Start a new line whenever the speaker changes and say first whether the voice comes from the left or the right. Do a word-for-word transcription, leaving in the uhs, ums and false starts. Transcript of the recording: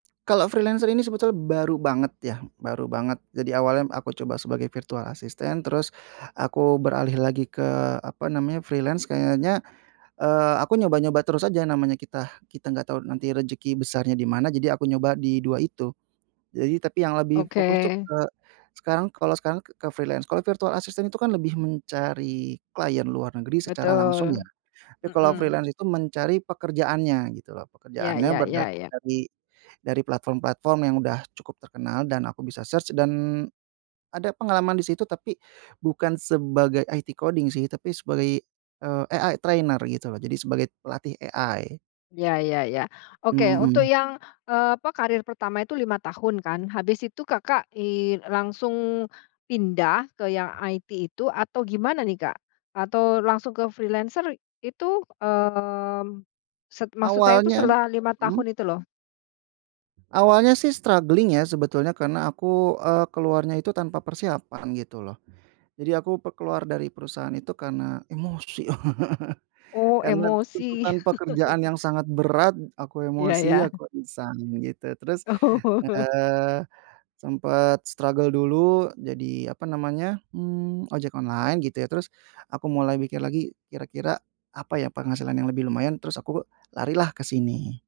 right: Kalau freelancer ini sebetulnya baru banget ya, baru banget, jadi awalnya aku coba sebagai virtual asisstant, terus aku beralih lagi ke, apa namanya, freelance, kayaknya, eee, aku nyoba-nyoba terus aja, namanya kita kita nggak tahu nanti rezeki besarnya dimana. Jadi aku nyoba di dua itu. Jadi tapi yang lebih fokus tuh
left: Oke.
right: sekarang kalau sekarang ke freelance kalau virtual assistant itu kan lebih mencari klien luar negeri secara langsung ya,
left: Betul,
right: tapi kalau
left: mhm.
right: freelance itu mencari pekerjaannya, gitu loh,
left: Ya
right: pekerjaannya
left: ya ya
right: berdatangan
left: ya.
right: dari dari platform-platform yang udah cukup terkenal, dan aku bisa search dan ada pengalaman disitu, tapi bukan sebagai IT coding sih, tapi sebagai, eee, AI trainer, gitu loh, jadi sebagai pelatih AI.
left: Ya ya ya, oke, untuk
right: Mhm.
left: yang, eee, apa, karir pertama itu, lima tahun kan, habis itu, Kakak, eee, langsung pindah ke yang IT itu, atau gimana nih, Kak, atau langsung ke freelancer itu, eee, set maksud saya itu
right: Awalnya
left: selama lima tahun
right: mhm?
left: itu, loh.
right: Awalnya sih, struggling ya, sebetulnya karena aku, eee, keluarnya itu tanpa persiapan, gitu loh, jadi aku keluar dari perusahaan itu karena emosi,
left: Oh,
right: karena
left: emosi.
right: tuntutan pekerjaan yang sangat berat, aku
left: Ya,
right: emosi,
left: ya.
right: aku iseng gitu, terus,
left: Oh.
right: eee, sempet struggle dulu, jadi, apa namanya, mmm, ojek online, gitu ya, terus aku mulai mikir lagi kira-kira apa ya penghasilan yang lebih lumayan, terus aku lari lah kesini.